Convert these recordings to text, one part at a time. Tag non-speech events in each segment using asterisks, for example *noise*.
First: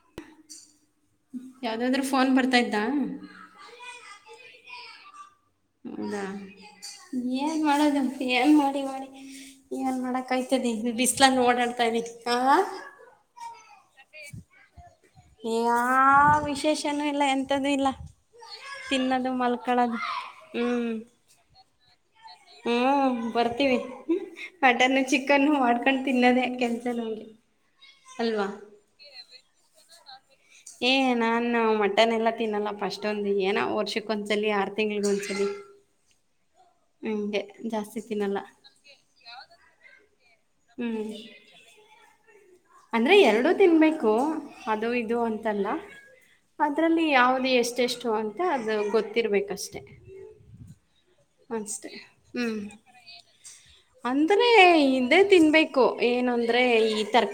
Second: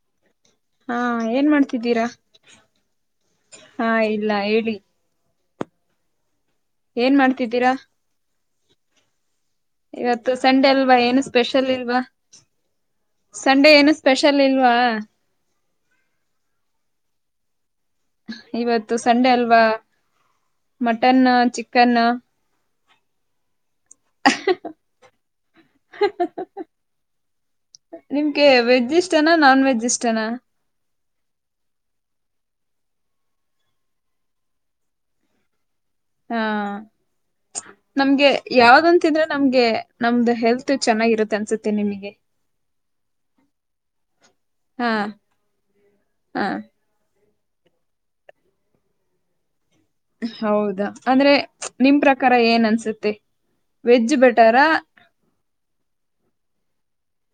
*inaudible* ಹಾ- ಏನ್ ಯಾವ್ದಾದ್ರು ಮಾಡ್ತಿದ್ದೀರಾ ಫೋನ್ ಬರ್ತಾಯ್ತಾ -ಹಾ -ಇಲ್ಲ ಹೇಳಿ ಹೌದಾ ಏನ್ ಮಾಡದ ಏನ್ ಮಾಡಿ ಮಾಡಿ ಏನ್ ಇವತ್ತು ಸಂಡೆ ಮಾಡಕ್ಐತದೆ ಅಲ್ವಾ ಏನು ಬಿಸ್ಲಾನ್ ಸ್ಪೆಷಲ್ ಓಡಾಡ್ತಾ ಇಲ್ವಾ ಇದನಕ್ಕ -ಆ ಸಂಡೆ ಏನು ಸ್ಪೆಷಲ್ ಇಲ್ವಾ‌. ಈ -ಆ- ವಿಶೇಷನೂ ಇಲ್ಲ ಎಂತ್ದೂ ಇಲ್ಲ. ಇವತ್ತು ಸಂಡೆ ತಿನ್ನೋದು ಅಲ್ವಾ ಮಲ್ಕೊಳ್ಳೋದು ಮಟನ್ ಚಿಕನ್. ಹ್ಮ- ಬರ್ತೀವಿ ಮಟನ್ನು ಚಿಕನ್ನು ಮಾಡ್ಕೊಂಡು ತಿನ್ನದೇ ಕೆಲ್ಸ ನಂಗೆ ನಿಮ್ಗೆ ವೆಜ್ ಇಷ್ಟನಾ ನಾನ್ ವೆಜ್ ಇಷ್ಟನಾ. ಏ- ನಾನು ಮಟನ್ ಎಲ್ಲ ತಿನ್ನಲ್ಲಪ್ಪ ಅಷೂಂದು ಏನ ವರ್ಷಕ್ಕ ಒಂದ್ಸಲಿ ಆರು ತಿಂಗಳಗ ಒಂದ್ಸಲಿ. ಹಾ- ನಮ್ಗೆ ತಿನ್ನಲ್ಲ ಯಾವ್ದಂತಿದ್ರೆ ನಮ್ಗೆ ನಮ್ದ ಹೆಲ್ತ್ ಚೆನ್ನಾಗಿರುತ್ತ ಅನ್ಸುತ್ತೆ ನಿಮಗೆ. ಅಂದ್ರೆ ಎರಡು ತಿನ್ಬೇಕು ಅದು ಹಾ ಇದು ಅಂತಲ್ಲ ಹ ಅದ್ರಲ್ಲಿ ಯಾವ ಅದು ಎಷ್ಟೆಷ್ಟು ಅಂತ ಅದು ಗೊತ್ತಿರಬೇಕಷ್ಟೆ. ಹೌದಾ ಅಂದ್ರೆ ನಿಮ್ಮ ಪ್ರಕಾರ ಏನ್ ಅನ್ಸುತ್ತೆ. ವೆಜ್ ಅಂದ್ರೆ ಬೆಟರಾ ಇದೇ ತಿನ್ಬೇಕು ಏನಂದ್ರೆ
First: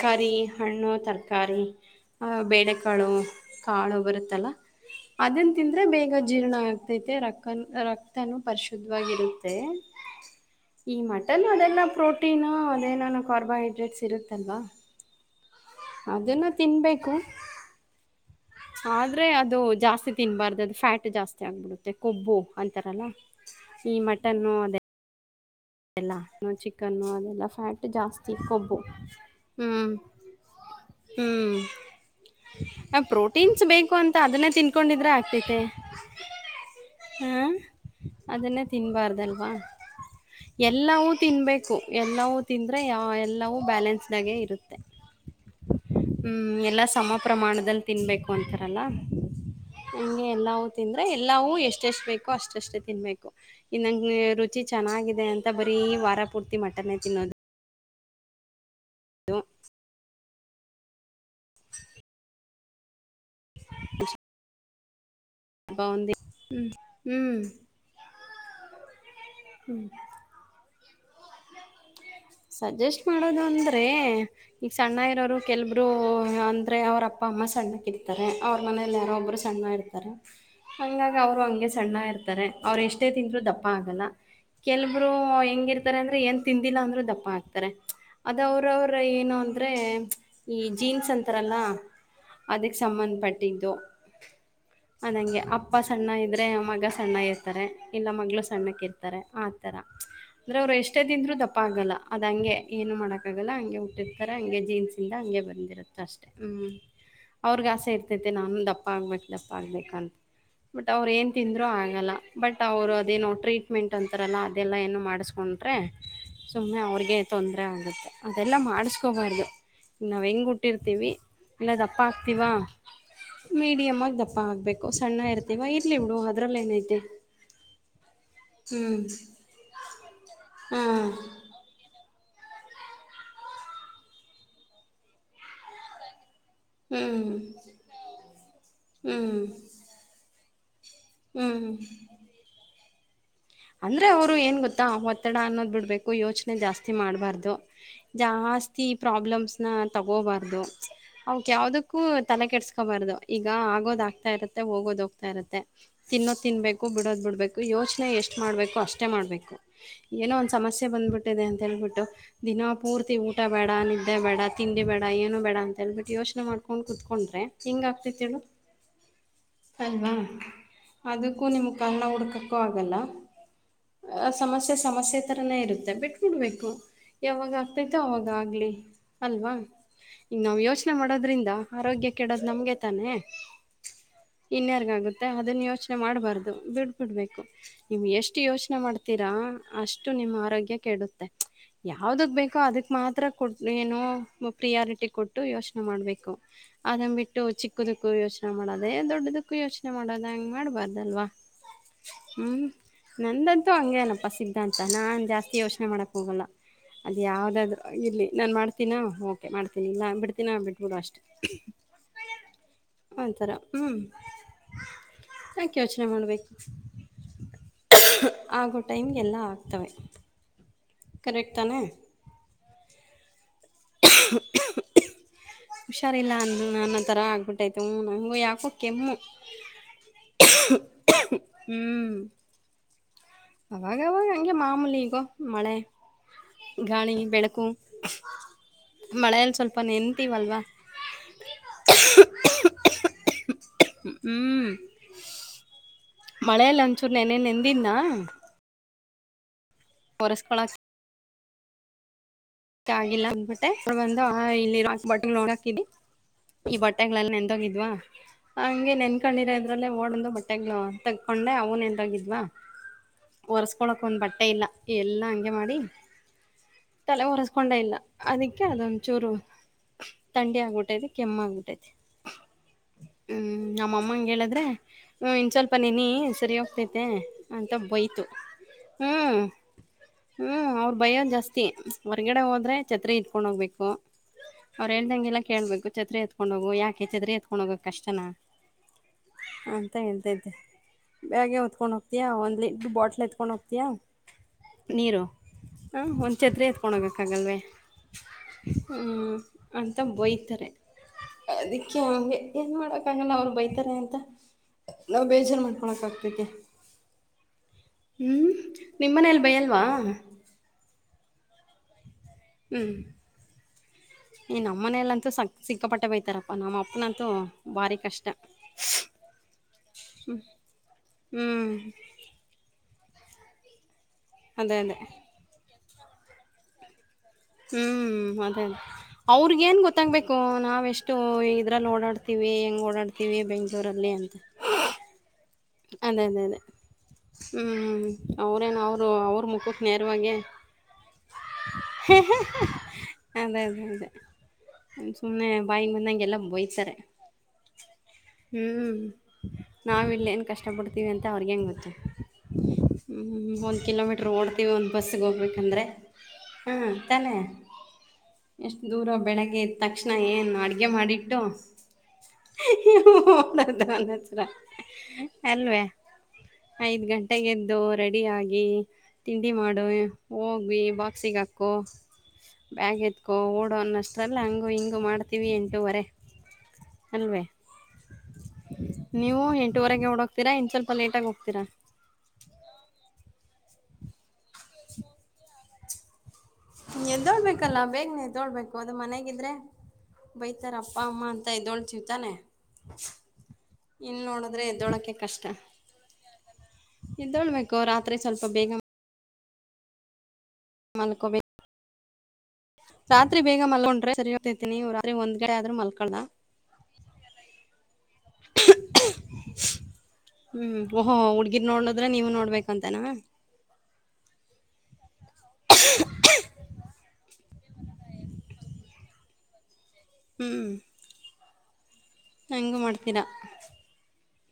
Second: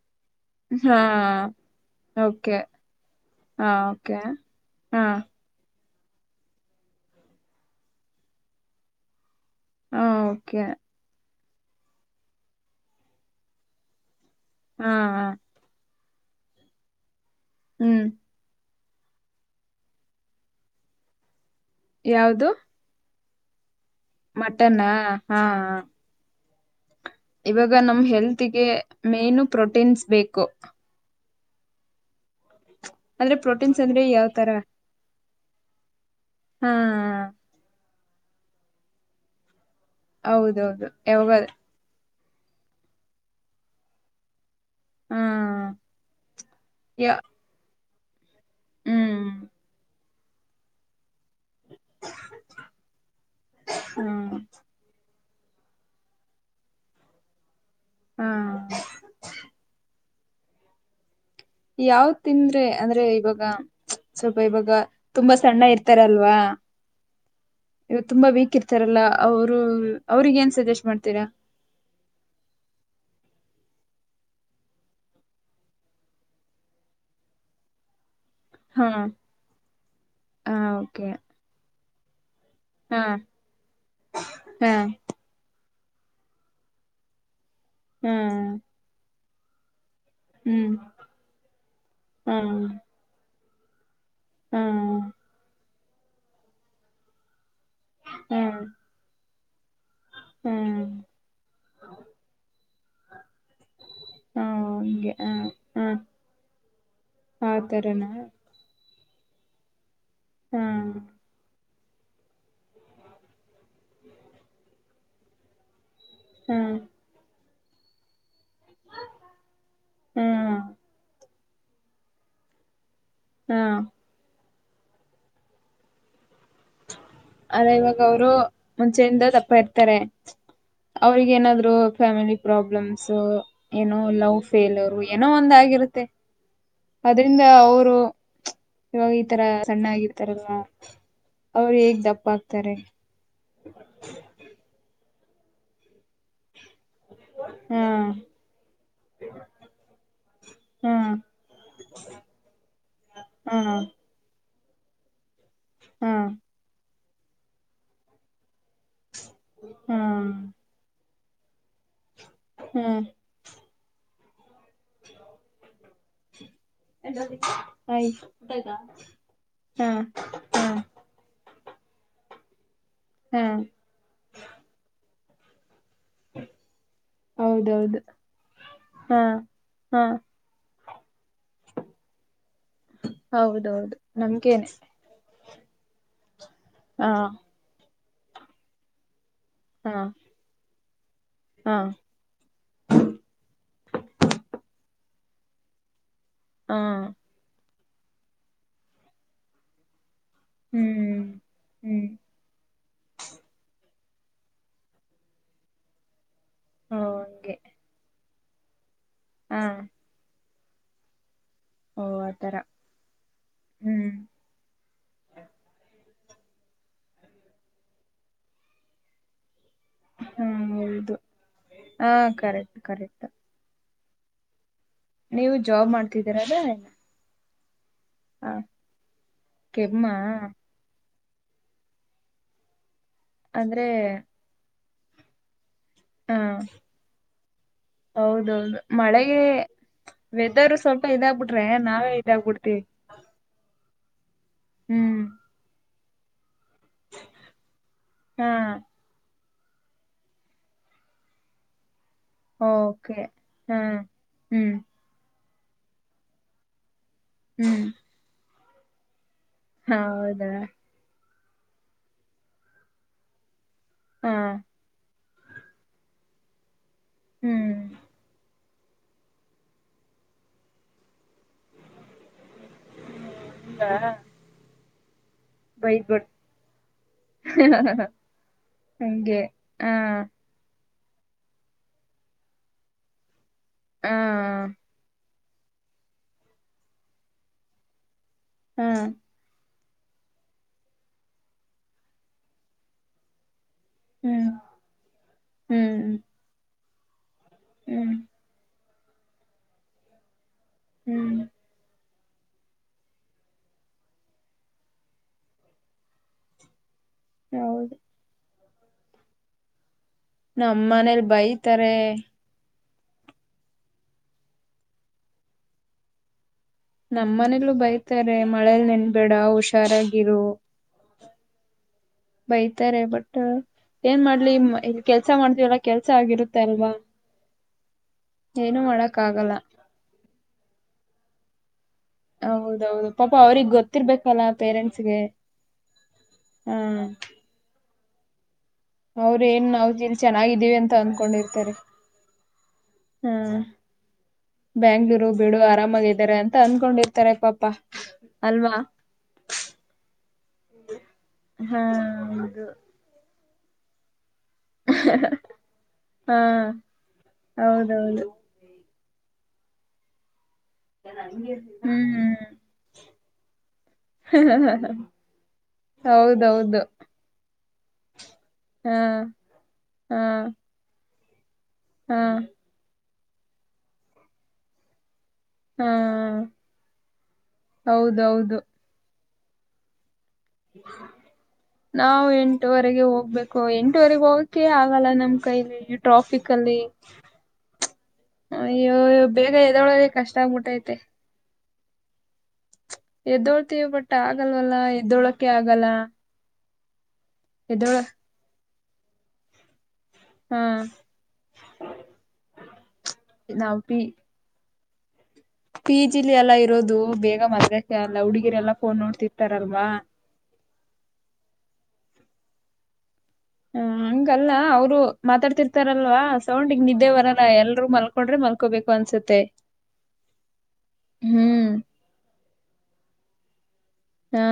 ಕಾರಿ ಹಣ್ಣು ಹಾ ತರಕಾರಿ ಓಕೆ ಬೇಳೆಕಾಳು ಹಾ ಕಾಳು ಓಕೆ ಬರುತ್ತಲ್ಲ ಹಾ ಅದನ್ ತಿಂದ್ರೆ ಬೇಗ ಜೀರ್ಣ ಆಗ್ತೈತೆ ರಕ್ತ ರಕ್ತನ ಪರಿಶುದ್ಧವಾಗಿರುತ್ತೆ. ಹ ಓಕೆ ಈ ಮಟನ್ ಅದೆಲ್ಲ ಪ್ರೋಟೀನು ಅದೇನಾನ ಕಾರ್ಬೋಹೈಡ್ರೇಟ್ಸ್ ಇರುತ್ತೆ. ಹಾ -ಹ ಅದನ್ನು ತಿನ್ಬೇಕು. ಹ್ಮ್ ಆದ್ರೆ ಅದು ಜಾಸ್ತಿ ತಿನ್ಬಾರ್ದು ಅದು ಫ್ಯಾಟ್ ಜಾಸ್ತಿ ಆಗ್ಬಿಡುತ್ತೆ ಕೊಬ್ಬು ಯಾವ್ದು ಅಂತಾರಲ್ಲ. ಈ ಮಟನ್ನು ಅದೇ ಹಾ-ಹಾ ಅದೆಲ್ಲ ಇವಾಗ ಫ್ಯಾಟ್ ನಮ್ ಜಾಸ್ತಿ ಹೆಲ್ತ್ಗೆ ಕೊಬ್ಬು ಮೇನು ಪ್ರೋಟೀನ್ಸ್ ಬೇಕು. ಹ್ಮ್ಮ್ ಹ- ಅಂದ್ರೆ ಪ್ರೋಟೀನ್ಸ್ ಬೇಕು ಅಂದ್ರೆ ಅಂತ ಯಾವ್ ತರ ಅದನ್ನೇ ತಿನ್ಕೊಂಡಿದ್ರೆ ಆಗ್ತತೆ ಹಾ -ಹಾ. ಅದನ್ನೇ ತಿನ್ಬಾರ್ದಲ್ವಾ ಹೌದೌದು ಎಲ್ಲವೂ ಯಾವಾಗ ತಿನ್ಬೇಕು -ಎ ನಾವು ತಿಂದ್ರೆ ಯ ಎಲ್ಲವೂ ಬ್ಯಾಲೆನ್ಸ್ಡ್ ಆಗೆ ಇರುತ್ತೆ. ಹಾ ಹ್ಮ್ -ಎಲ್ಲಾ ಯ ಸಮ ಪ್ರಮಾಣದಲ್ಲಿ ತಿನ್ಬೇಕು. ರಲ್ಲ ಹ್ಮ್ ಹಗೆ ಎಲ್ಲೂ ತಿಂದ್ರೆ ಎಲ್ಲೂ- ಎ ಎಷ್ಟ ಎಷ್ಟ ಬೇಕು ಅಷ್ಟಷ್ಟೇ ತಿನ್ಬೇಕು ಇನ್ನಂಗ ಹ್ಮ್ ರುಚಿ ಚೆನ್ನ. ಅಂತ ಬರೀ ವಾರ ಪೂರ್ತಿ ಮಟನೇ ತಿನ್ನೋದು. ಹಾ ಇದುದು ಯಾವ ತಿಂದ್ರೆ ಅಂದ್ರೆ ಇವಾಗ. ಸ್ವಲ್ಪ ಇವಾಗ ತುಂಬಾ ಸಣ್ಣ ಹಬ್ಬ ಇರ್ತಾರ ಒಂದ ಅಲ್ವಾ ಹ್ಮ್ ಹ್ಮ್ ಇವತ್ತು ತುಂಬಾ ವೀಕ್ ಇರ್ತಾರಲ್ಲ ಅವರು ಅವ್ರಗ ಏನ್ ಸಜೆಸ್ಟ್ ಮಾಡ್ತೀರಾ. ಸಜೆಸ್ಟ್ ಮಾಡೋದು ಅಂದ್ರೆ ಈಗ ಸಣ್ಣ ಇರೋರು ಕೆಲ್ಬರು ಅಂದ್ರೆ ಅವ್ರ ಅಪ್ಪ. ಅಮ್ಮ ಸಣ್ಣರಿ ಅವ್ರ ಹಾ ಮನೇಲಿ ಯಾರೋ ಒಬ್ರು ಸಣ್ಣ ಇರ್ತಾರೆ. ಹ ಓಕೆ ಹಂಗಾಗಿ ಅವರು ಹಗೆ ಸಣ್ಣ ಇರ್ತಾರೆ. ಅವರು ಹಾ ಎಷ್ಟೇ ತಿಂದ್ರು ದಪ್ಪ ಆಗಲ್ಲ ಹಾ ಕೆಲ್ಬರು ಹೆಂಗಿರ್ತಾರೆ ಅಂದ್ರೆ ಏನ್ ತಿಂದಿಲ್ಲ ಅಂದ್ರರು ದಪ್ಪ ಆತಾರೆ ಹಾ ಅದ ಅವ್ರವ್ರ ಏನು ಅಂದ್ರೆ ಈ ಹ್ಮ್ ಜೀನ್ಸ್ ಅಂತಾರಲ್ಲ ಹ್ಮ್ ಅದಕ್ ಸಂಬಂಧಪಟ್ಟಿದ್ದು ಹ ಹ್ಮ್ ನಂಗೆ ಅಪ್ಪ ಸಣ್ಣ ಇದ್ರೆ ಮಗ ಸಣ್ಣ ತ್ತ ಇಲ್ಲ ಮಗಳು ಹ್ಮ್ ಸಣ್ಣಕ್ ಇರ್ತಾರೆ ಆತರ ಅಂದ್ರೆ ಅವರು ಹ್ಮ್ ಎಷ್ಟೇ ದಿಂದ್ರೂ ದಪ್ಪ ಆಗಲ್ಲ ಅದು ಹಂಗೆ ಏನು ಮಾಡೋಕ್ಕಾಗಲ್ಲ ಹಂಗೆ ಹುಟ್ಟಿರ್ತಾರೆ ಹ ಹಂಗೆ ಜೀನ್ಸಿಂದ ಹ ಹಗೆ ಹ ಬಂದಿರುತ್ತೆ ಅಷ್ಟೆ ಹ್ಞ ಅವ್ರಗ್ ಆಸೆ ಆತರನಾ ಇರ್ತತೆ ನಾನು ದಪ್ಪ ಆಗ್ಬೇಕಕ್ ದಪ್ಪ ಆಗ್ಬೇಕಂತ ಹ್ಮ್ ಬಟ್ ಅವ್ರ ಏನ್ ತಿಂದ್ರು ಆ ಆಗಲ್ಲ ಬಟ್ ಅವ್ರು ಅದೇನೋ ಟ್ರೀಟ್ಮೆಂಟ್ ಅಂತಾರಲ್ಲ ಅದೆಲ್ಲ ಏನು ಮಾಡಿಸ್ಕೊಂಡ್ರೆ ಹ್ಮ್ ಗೆ ತೊಂದರೆ ಆಗುತ್ತೆ ಅದೆಲ್ಲ ಮಾಡಿಸ್ಕೋಬಾರ್ದು ಹ್ಮ್ ನಾವವು ಹೆಂಗ್ ಹಾ ಉಟ್ಟಿರ್ತೀವಿ ಎಲ್ಲ ದಪ್ಪ ಹಾಕ್ತಿವಾ ಹಾ ಮೀಡಿಯಮ್ ಆಗ ದಪ್ಪ ಹಾಕ್ಬೇಕು ಸಣ್ಣ ಇರ್ತವ ಇರ್ಲಿ ಬಿಡು ಅದ್ರಲ್ಲಿ ಏನೈತೆ ಅದ ಇವಾಗ ಅವರು ಹ್ಮ್ ಮುಂಚೆಯಿಂದ ತಪ್ಪ ಇರ್ತಾರೆ ಹಾ ಅವ್ರಗ ಏನಾದ್ರು ಫ್ಯಾಮಿಲಿ ಪ್ರಾಬ್ಲಮ್ಸ್ ಏನೋ ಲವ್ ಫೇಲ್ರ್ ಏನೋ ಒಂದ ಆಗಿರುತ್ತೆ ಹ್ಮ್ ಅದ್ರಿಂದ ಅವರು ಇವಾಗ ಈ ತರ ಹ್ಮ್ ಸಣ್ಣಾಗಿರ್ತಾರಲ್ವಾ ಅವ್ರು ಹ್ಮ್ ಹೇಗ್ ದಪ್ಪ ಆಕ್ತಾರೆ ಅಂದ್ರೆ ಅವ್ರು ಏನ್ ಗೊತ್ತಾ ಒತ್ತಡ ಅನ್ನೋದ್ ಬಿಡ್ಬೇಕು ಯೋಚನೆ ಜಾಸ್ ಮಾಡಬಾರ್ದ ಹಾ ಜಾಸ್ತಿ ಪ್ರಾಬ್ಲಮ್ ತೋಗೋಬರ್ಧು ಹಾ ಯಾವದಕ್ಕೂ ತಲೆ ಕೆಟ್ಸ್ಕೋಬಾರ್ದದು ಈಗ ಹಾ ಆಗೋದ ಆಗ್ತಾ ಇರುತ್ತೆ ಹೋಗೋದ ಹೋಗ್ತಾ ಇರುತ್ತೆ ಹಾ ತಿನ್ನೋದ್ ತಿನ್ಬೇಕು ಬಿಡೋದ್ ಬಿಡ್ಬೇಕು ಯೋಚನೆ ಎಷ್ಟ್ ಮಾಡ್ಬೇಕು ಅಷ್ಟು ಇಷ್ಟೇ ಮಾಡಬೇಕು ಹಾ ಏನೋ ಒಂದು ಸಮಸ್ಯೆ ಬಂದ್ಬಿಟ್ಟಿದೆ ಅಂತ ಹೇಳ್ಬಿಟ್ಟು ದಿನ ಹ್ಮ್ ಪೂರ್ತಿ ಊಟ ಬೇಡ ನಿದ್ದೆ ಬೇಡ ತಿಂಡಿ ಬೇಡ ಏನು ಬೇಡ ಅಂತ ಹೇಳ್ಬಿಟ್ಟು ಯೋಚನೆ ಮಾಡ್ ಕಕೊಂಡ್ ಕುೂತ್ಕೊಂಡ್ರೆ ಹೆಂಗ ಆಯ್ ಆಗ್ತಿತಿ ಹೇಳೇಳು ಹಾ ಅಲ್ವಾ ಹಾ ಅದಕ್ಕೂ ನಿಮ್ ಕಲ್ನ ಹುಡ್ಕಕ್ಕೂ ಆಗಲ್ಲ ಹಾ ಆ ಸಮಸ್ಯೆ ಸಮಸ್ಯೆ ತರನೇ ಇರುತ್ತೆ ಬಿಟ್ಬಿಡ್ಬೇಕು ಯಾವಾಗ ಆಗ್ತತೆೋ ಹೌದೌದು ಅವಾಗ ಆಲಿ ಹಾ ಅಲ್ವಾ ಹಾ ನಾವು ಯೋಚನೆ ಮಾಡೋದ್ರಿಂದ ಆರೋಗ್ಯ ಕೆೋದು ನಮಗೆ ತಾನೆ ಹೌದೌದು ನಮ್ಗೇನೆ ಇನ್ಯಾರ್ಗ ಆಗುತ್ತೆ ಯೋಚನೆ ಮಾಡ್ಬಾರ್ದು ಬಿಡ್ ಹಾ ಬಿಡ್ಬೇಕು ನಿಮ್ ಎಷ್ಟು ಯೋಚನೆ ಮಾಡ್ತೀರಿ ಹಾ ಅಷ್ಟು ನಿಮ್ಮ್ ಆರೋಗ್ಯ ಕೆಡುತ್ತೆ ಹಾ ಯಾವದಕ್ ಬೇಕೋ ಅದಕ್ ಮಾತ್ರ ಕೊ ಏನೋ ಪ್ರಿಯಾರಿಟಿ ಕೊಟ್ಟು ಯೋಚನೆ ಮಾಡ್ಬೇಕು ಹಾ ಅದನ್ ಬಿಟ್ಟು ಚಿಕ್ಕದಕ್ಕೂ ಯೋಚನೆ ಮಾಡೋದೇ ದೊಡ್ಡದಕ್ಕೂ ಯೋಚನೆ ಮಾಡದು ಹಂಗೆ ಹ್ಮ್ ಮಾಡಬಾರ್ದಲ್ವಾ ಹ್ಮ್ ಹ್ಞೂ ನಂದಂತೂ ಹಂಗೇ ಅನಪ್ಪಾ ಸಿದ್ಧಾಂತ ನಾನ್ ಜಾಸ್ತಿ ಯೋಚನೆ ಮಾಡಕ್ ಹೋಗಲ್ಲ ಅದ ಹಂಗೆ ಯಾವ್ದಾದ್ರು ಇಲ್ಲಿ ನಾನ್ ಮಾಡ್ತೀನಾ ಓಕೆ ಹಾ ಮಾಡ್ತೀನಿ ಇಲ್ಲ ಬಿಡ್ನಿ ದಿನ ಬಿಟ್ಬೋದು ಅಷ್ಟೇ ಓ ಆತರ ಒಥರ ಹ್ಮ್ ಯಾಕೆ ಯೋಚನೆ ಮಾಡ್ಬೇಕು ಆಗೋ ಟೈಮ್ಗೆಲ್ಲ ಆಗ್ತವೆ ಹಾ ಹೌದು ಕರೆಕ್ಟ್ ತಾನೆ ಹಾ ಕರೆಕ್ಟ್ ಕರೆಕ್ಟ್ ನೀವು ಜಾಬ್ ಹುಷಾರಿಲ್ಲ ಮಾಡ್ತಿದ್ದೀರಲ್ಲ ಅಂದಣ ಅನ್ನ ತರ ಆಗ್ಬಿಟ್ಟ ಹ ಯಕೋ ಕೆ ಕೆಮ್ಮ ಹ್ಮ್ ಅಂದ್ರೆ ಅವಾಗ ಅವವಾಗ ಹಂಗೆ ಮಾಮೂಲಿ ಈಗೋ ಮಳೆ ಹಾ ಗಾಳಿ ಬೆಳಕು ಹೌದೌದು ಮಳೆಗೆ ಮಳೆಯಲ್ಲಿ ಸ್ವಲ್ಪ ನೆಂತೀವಲ್ವಾ ವೆದರ್ ಸ್ವಲ್ಪ ಇದಾಗಬಿಟ ನಾವೇ ಇದಾಗಬಿಡ್ತೀವಿ ಹ್ಮ್ ಮಳೆಲ್ಲ ಒಂಚೂರು ನೆನೆ ನೆಂದಿದ್ನ ಹಾ ಪೊರಸ್ಕಳ ಓಕೆ ಆಗಿಲ್ಲ ಅಂದಬಟ್ಟೆ ಹಾ ಬಂದು ಹ್ಮ್ ಇಲ್ಲಿ ಬ ನೋ ಹಾಕಿ ಈ ಬಟ್ಟ ಬಟ್ಟೆಲ್ಲ ನೆನ್ಂತೋಗಿದ್ವ ಹ್ಮ್ ಹಂಗೆ ನೆನ್ಕೊಂಡಿರೋ ಇದದ್ರಲ್ಲೇ ಓಡಂದು ಹೌದಾ ಬಟ್ಟೆಗಳು ಅಂತ ಹಕೊಂಡೆ ಅವನ್ ಎಂದೋಗಿದ್ವ ಒರ್ಸ್ಕೊಳಕ್ ಒಂದ್ ಹಾ ಬಟ್ಟೆ ಇಲ್ಲ ಎಲ್ಲಾ ಮಾಡಿ ತಲೆ ಹ್ಮ್ ಒರೆಸ್ಕೊಂಡ ಇಲ್ಲ ಅದಕ್ಕೆ ಅದೊಂದಚೂರು ತಂಡಿ ಆಗ್ಬಿಟ್ಟೈತಿ ಕೆಮ್ಮ ಆಗ್ಬಿಟ್ಟೈತಿ ಹೂ ಈಗ ನಮ್ಮಮ್ಮ ಹಂಗ ಹೇಳಿದ್ರೆ ಹೂ ಇನ್ಸಾಲ್ಪನ್ನೀನಿ ಬೈದ್ಬಿಡ್ ಸರಿ ಹೋಗ್ತೈತೆ ಅಂತ ಬೈತು ಹೂ ಹಂಗೆ ಹಾ ಹೂ ಅವ್ರ ಭಯೋ ಜಾಸ್ತಿ ಹೊರ್ಗಡೆ ಹೋದ್ರೆ ಛತ್ರಿ ಇಟ್ಕೊಂಡ್ ಹೋಗ್ಬೇಕು ಹಾ ಅವ್ರು ಹೇಳ್ದಂಗೆಲ್ಲ ಕೇಳ್ಬೇಕು ಛತ್ರೆ ಎತ್ಕೊಂಡ ಹೋಗ ಯಾಕೆ ಛತ್ರಿ ಎತ್ಕೊಂಡ್ ಹೋಗಕ್ ಕಷ್ಟನಾ ಹ ಅಂತ ಹೇಳ್ತಿದ್ದೆ ಬ್ಯಾಗೇ ಹೊತ್ಕೊಂಡು ಹೋಗ್ತೀಯಾ ಒಂದು ಲಿಡ್ಡು ಬಾಟ್ಲ್ ಎತ್ಕೊಂಡುೋಗ್ತೀವಿ ಹ್ಮ್ ನೀರು ಹ ಹ್ಮ್ ಒಂದ್ ಛತ್ರಿ ಎತ್ಕೊಂಡ ಹೋಗು ಹಾಗಲ್ವೇ ಹ್ಮ್ ಅಂತ ಬೈತಾರೆ ಹ್ಮ್ ಅದಕ್ಕೆ ಏನ್ ಮಾಡಕ್ ಆಗಲ್ಲ ಅವ್ರು ಬೈತಾರೆ ಅಂತ ನಾವ್ ಬೇಜಾರ ಮಾಡ್ಕೊಳಕ್ ಆಕ್ಬೇಕ ಹೌದು ಹೂ ನಿಮ್ಮನೇೆಯಲ್ಲಿ ಬೈ ಅಲ್ವಾ ನಮ್ಮ ಮನೇಲಿ ಬೈತಾರೆ ಹೂ ಈ ನಮ್ಮ ಮನೆಯಲ್ಲಂತೂ ಸಕ್ಕ ಸಿಕ್ಕಾಪಟ್ಟೆ ಬೈತಾರ ನಮ್ಮ ಮನೇಲ್ಲೂ ಬೈತಾರೆ ಮಳೇಲ್ ನೆನ್ಬೇಡ ಹುಷಾರಾಗಿರು ಹ್ಮ್ ಬೈತಾರೆ ಬಟ್ ಏನ್ ಮಾಡ್ಲಿ ಅದೇ ಇ ಅದೇ ಕೆಲ್ಸ ಮಾಡತಿವಿ ಎಲ್ಲ ಕೆಲ್ಸ ಆಗಿರುತ್ತೆ ಅಲ್ವಾ ಹ್ಮ್ಹೂ ಅದೇ ಅದೇ ಏನು ಮಾಡಕ್ ಆಗಲ್ಲ ಅವ್ರಗ ಏನ್ ಗೊತ್ತಾಗ್ಬೇಕು ನಾವೆಷ್ಟು ಇದ್ರಲ್ಲಿ ಓಡಾಡ್ತೀವಿ ಹೆಂಗ್ ಹೌದೌದು ಪಾಪ ಓಡಾಡ್ತೀವಿ ಅವ್ರಗ್ ಬೆಂಗಳೂರಲ್ಲಿ ಅಂತ ಗೊತ್ತಿರ್ಬೇಕಲ್ಲ ಪೇರೆಂಟ್ಸ್ಗೆ ಅದೇ ಅದೇ ಅದೇ ಹೂ ಅವ ಅವೇ ಅವರು ಅವ್ರ ಏನ್ ಮುಖಕ್ಕೆ ನಾವ್ ಇಲ್ ನೇರವಾಗಿ ಚೆನ್ನಾಗಿದ್ದೀವಿ ಅಂತ ಅನ್ಕೊಂಡಿರ್ತಾರೆ ಅದೇ ಅದೇ ಅದೇ ಬ್ಯಾಂಗ್ಳೂರು ಸುಮ್ಮನೆ ಬಿಡು ಬಾಯಿಗೆ ಆರಾಮಾಗಾರೆ ಬಂದಂಗೆಲ್ಲ ಅಂತ ಬೈತಾರೆ ಅನ್ಕೊಂಡಿರ್ತಾರೆ ಪಾಪಾ ಅಲ್ವಾ ಯಾವ್ ಇಲ್ಲ ಏನ್ ಕಷ್ಟ ಪಡ್ತೀವಿ ಅಂತ ಅವ್ರಿಗ ಹೆಂಗ ಹಾ ಗೊತ್ತ್ ಹೌದು ಒಂದ್ ಕಿಲೋಮೀಟರ್ ಓಡ್ತೀವಿ ಒಂದು ಬಸ್ಸಿಗೆ ಹೋಗ್ಬೇಕಂದ್ರೆ ಹಾ ಹಾಂ ತಾನೆ ಹೌದೌದು ಎಷ್ಟು ದೂರ ಬೆಳಗ್ಗೆ ತಕ್ಷಣ ಏನ್ ಅಡಿಗೆ ಅ್ಯ ಮಾಡಿಟ್ಟು ಹ್ಮ್ ಹತ್ರರ ಅಲ್ವೇ ಹೌದೌದು ಐದ್ ಗಂಟೆಗೆಂದು ರೆಡಿ ಡಿ ಆಗಿ ಹಾ ತಿಂಡಿ ಮಾಡು ಹಾ ಹೋಗ್ವಿ ಬಾಕ್ಸಿಗೆ ಹಾಕ್ ೋ ಹಾ ಬ್ಯಾಗ್ ಎತ್ಕೋ ಓಡೋನ್ನಷ್ಟಲ್ಲ ಹಂಗ ಹಿಂಗ ಮಾಡ್ ಿವವಿ ಹಾ ಎಂಟೂವರೆ ಅಲ್ವೇ ಹೌದೌದು ನೀವು ಎಂಟೂುವರೆಗೆ ಹೋಡೋಗದ ನಾವು ಎಂಟುವರೆಗೆ ಹೋಗ್ಬೇಕು ಎಂಟು ಎಂಟುವರೆಗೆ ಹೋಗಕೆ ಆಗಲ್ಲ ನಮ್ ಕೈಲಿ ಟ್ರಾಫಿಕ್ ಅಲ್ಲಿ ಎದೋಳ್ಬೇಕಲ್ಲ ಬೇಗನೆ ಎದ್ದೋಳ್ಬೇಕು ಅದು ಅಯ್ಯೋ ಮನೆಗಿದ್ರೆ ಬೇಗ ಎದೊಳೋದೇ ಕಷ್ಟ ಬೈತಾರ ಅಪ್ಪ ಆಗ್ಬಿಟ್ಟೈತೆ ಅಮ್ಮ ಅಂತ ಎದೋಳ್ ಅಂತಾನೆ ಎದ್ದೋಳ್ತೀವಿ ಬಟ್ ಆಗಲ್ವಲ್ಲಾ ಎದ್ದೋಳಕೆ ಆಗಲ್ಲ ಇದೊಳ್ಬೇಕು ಎದ್ದೋಳ ರಾತ್ರಿ ಸ್ವಲ್ಪ ಬೇಗ ಹಾ ಾನಕಬೇಕ ರಾತ್ರಿ ಬೇಗ ನಾವ್ ಪಿ ಮಾಲ್ಕೊಡ್ರೆ ಸರಿಯತತನಿ ಪಿ ಜಿಲಿ ಎಲ್ಲ ಇರೋದು ಬೇಗ ಮಾಲ್ಗಕ್ಕೆ ಅಲ್ಲ ಹುಡುಗಿರೆ ಎಲ್ಲ ಫೋನ್ ನೋಡ್ತಿರ್ತಾರಲ್ವಾ ಹೂ ಓಹೋ ಹುಡ್ಗಿರ್ ನೋಡ್ಲದ್ರ ನೀವು ನೋಡ್ಬೇಕಂತನಾ ಹೂ ಹ ಹಂಗಲ್ಲ ಅವ್ರು ಮಾತಾಡ್ತಿರ್ತಾರಲ್ವಾ ಸೌಂಡಿಗ್ ನಿದ್ದೆವರಲ್ಲ ಎಲ್ರರು ಮಲ್ಕೊಂಡ್ರೆ ಮಲ್ಕೋಬೇಕು ಅನ್ಸ ಮತ್ತೆ ಹೂ ಹ್ಹೂ ಹಂಗ ಮಾಡ್ತೀರ ಹಾ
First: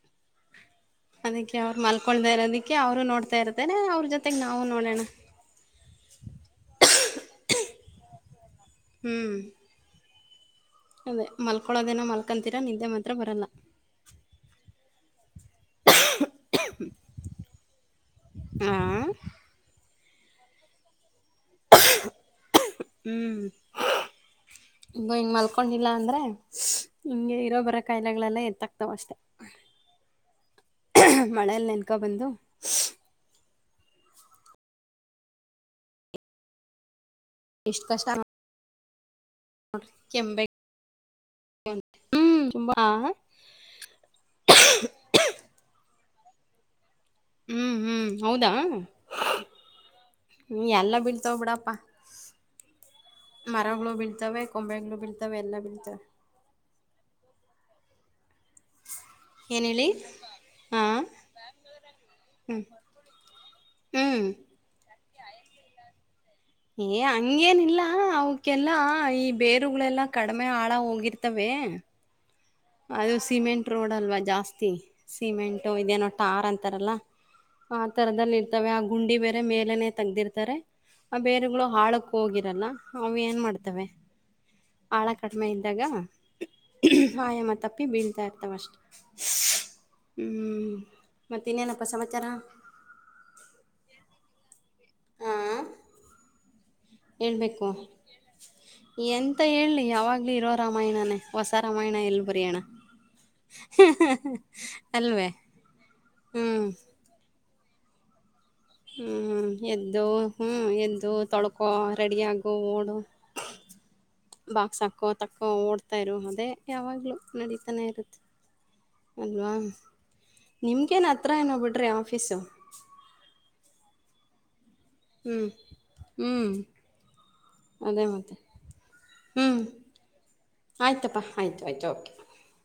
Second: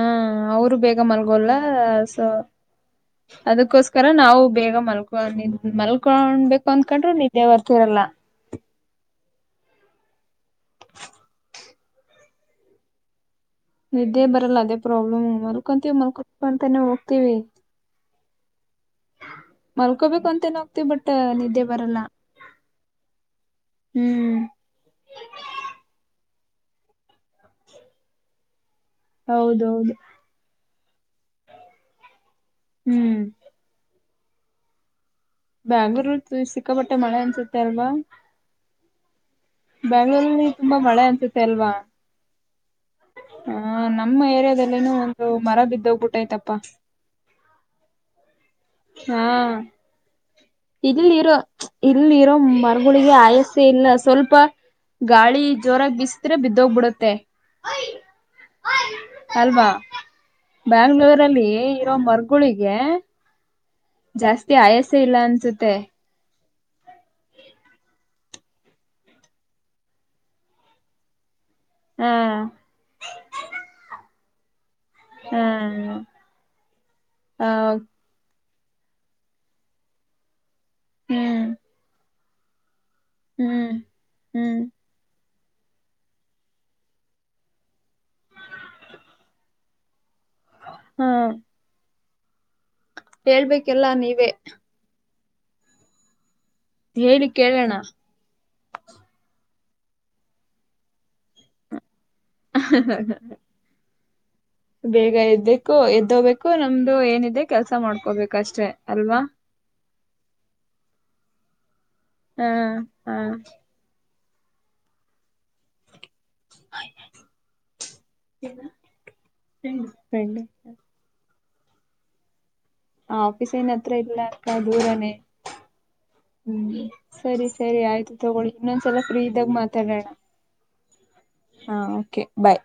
ಅವರು ಬೇಗ ಮಲ್ಗೋಲ್ಲ ಅವ್ರು ಮಲ್ಕೊಳ್ದ ಇರೋದಕ್ಕೆ ಅವರು ನೋಡ್ತಾ ಇರ್ತಾರೆ ಅದೋಸ್ರ ಅವ್ರ ಜೊತೆಗೆ ನಾವು ಬೇಗ ನೋಡೋಣ ಮಲ್ಕೋಲಲ್ಲ ಮಲ್ಕೊಂಡ್ಬೇಕು ಅಂದಕೊಂಡ್ರು ನಿದ್ದೆ ಬರ್ತಿರಲ್ಲ ಹ್ಮ್ ಅದೇ ಮಲ್ಕೊಳೋದೇನ ಮಲ್ಕಂತೀರಾ ನಿದ್ದೆ ಮಾತ್ರ ಬರಲ್ಲ ನಿದ್ದೆ ಬರಲ್ಲ ಅದೇ ಪ್ರಾಬ್ಲಮ್ ಮಲ್ಕೊಂತೀವಿ ಮಲ್ಕೊಕಂತಾನೆ ಹೋಗ್ತೀವಿ ಹೂ ಮಲ್ಕೋಬೇಕು ಅಂತೇನ ಹೋಗ್ತೀವಿ ಬಟ್ ನಿದ್ದೆ ಬರಲ್ಲ ಹ್ಮ್ ಇ ಹ್ಮ್ ಹಂಗ ಮಲ್ಕೊಂಡಿಲ್ಲ ಅಂದ್ರೆ ಹಂಗೆ ಇರೋ ಬರ ಕಾಯಿಲೆಗಳೆಲ್ಲ ಎತ್ತ ಹೌದೌದು ಮಳೆಯಲ್ಲಿ ನೆನ್ಕೊ ಬಂದು ಹ್ಮ್ ಬ್ಯಾಂಗ್ಳೂರ್ ಸಿಕ್ಕಾಪಟ್ಟೆ ಮಳೆ ಅನ್ಸುತ್ತೆ ಎಷ್ಟ್ ಅಲ್ವಾ ಕಷ್ಟ ಕೆಂಬೆ ಬೆಂಗ್ಳೂರ್ಲ್ಲಿ ತುಂಬಾ ಮಳೆ ಅನ್ಸುತ್ತೆ ಅಲ್ವಾ ಹ್ಮ್ ತುಂಬಾ ಹ ನಮ್ಮ ಏರಿಯಾದಲ್ಲಿನ ಒಂದು ಮರ ಬಿದ್ದೋಗ್ಬಿಟ್ಟೈತಪ್ಪ ಹ್ಮ್ ಹ್ಮ್ ಹೌದಾ ಹ್ಮ್ ಎಲ್ಲ ಇಲ್ಲಿ ಇರೋ ಬೀಳ್ತಾವ ಬಿಡಪ್ಪ ಇಲ್ಲಿರೋ ಮರಗಳಿಗೆ ಆಯಸೆ ಮರಗಳು ಇಲ್ಲ ಸ್ವಲ್ಪ ಬೀಳ್ತವೆ ಕೊಂಬೆಗಳು ಗಾ ಬೀಳ್ತವೆ ಳಿ ಎಲ್ಲ ಜೋರಾಗಿ ಬೀಳ್ತವೆ ಬಿಸಿದ್ರೆ ಬಿದ್ದೋಗ್ಬಿಡುತ್ತೆ ಏನ ಅಲ್ವಾ ಹೇಳಿ ಹಾ ಬ್ಯಾಂಗ್ಳೂರಲ್ಲಿ ಇರೋ ಮರಗೊಳಿಗೆ ಹ್ಮ್ ಜಾಸ್ತಿ ಆಯಸ ಇಲ್ಲ ಅನ್ಸುತ್ತೆ ಏ ಹಂಗೇನಿಲ್ಲ ಅವಕ್ಕೆಲ್ಲಾ ಈ ಬೇರುಗಳೆಲ್ಲಾ ಕಡಿಮೆ ಆಳ ಹೋಗಿರ್ತವೆ ಹಾ ಅದು ಸಿಮೆಂಟ್ ರೋಡ್ ಅಲ್ವಾ ಜಾಸ್ತಿ ಸಿಮೆಂಟು ಹ್ಮ್ ಇದೇನೋ ಟಾರ್ ಅಂತಾರಲ್ಲ ಆ ತರದಲ್ಲಿ ಆ ಗುಂಡಿ ಬೇರೆ ಮೇಲೆನೆ ತೆಗ್ದಿರ್ತಾರೆ ಆ ಹ್ಮ್ ಬೇರೆಗಳು ಹಾಳಕ್ಕ ಹೋಗಿರಲ್ಲ ಅವು ಏನ್ ಹ್ಮ್ ಮಾಡ್ತವೆ ಹ್ಮ್ ಆಳ ಕಡಿಮೆ ಇದ್ದಾಗ ಆಯ ಮತ್ತೆ ಬತಾ ಇರ್ತಷ್ಟ ಹ್ಮ ಮತ್ತೆ ಇನ್ನೇನೊಪ್ಪ ಸಮಾಚಾರ ತ್ತರ ಹೇಳ್ಬೇಕೆಲ್ಲ ನೀವೇ ಹಾಂ ಹೇಳಿ ಕೇಳೋಣ ಅಂತ ಹೇಳಿ ಯಾವಾಗಲ ಇರೋ ರಾಮಾಯಣನೇ ಹೊಸ ರಾಮಾಯಣ ಎಲ್ಲಿ ಬರಿಯೋಣ ಬೇಗ ಎದ್ದೇಕು ಎದೋಬೇಕು ಹ್ಞೂ ನಮ್ದು ಏನಿದೆ ಕೆಲ್ಸ ಮಾಡ್ಕೋಬೇಕು ಅಷ್ಟೆ ಅಲ್ವಾ ಹ್ಮ್ ಎದ್ದು ಹ್ಮ್ ಎದ್ದು ತೊಳ್ಕೋ ಹಾ ರೆಡಿಯಾಗು ಓಡು ಹಾ ಬಾಕ್ಸ್ ಹಾಕೋ ತಕ್ಕೋ ಓಡ್ ತಾ ಇರುವುದೇ ಯಾವಾಗ್ಲೂ ನಡೀತಾನೆ ಇರುತ್ತೆ ಅಲ್ವಾ ಫ್ರೆಂಡ್ ನಿಮ್ಗೇನ್ ಹತ್ರ ಏನೋ ಬಿಡ್ರಿ ಆಫೀಸು ಅ ಆಫೀಸ್ ಏನ್ ಅತ್ರ ಇಲ್ಲ ಅಕ್ಕ ದೂರನೆ ಹ್ಮ್ ಹ್ಮ್ ಸರಿ ಸರಿ ಅದೇ ಆಯ್ತು ಮತ್ತೆ ತಗೊಳ್ಳಿ ಇನ್ನೊಂದ್ಸಲ ಫ್ರೀ ಇದಾಗ ಹ್ಮ್ ಮಾತಾಡೋಣ ಆಯ್ತಪ್ಪಾ ಆಯ್ತು ಹಾ ಆಯ್ತು ಓಕೆ ಬಾಯ್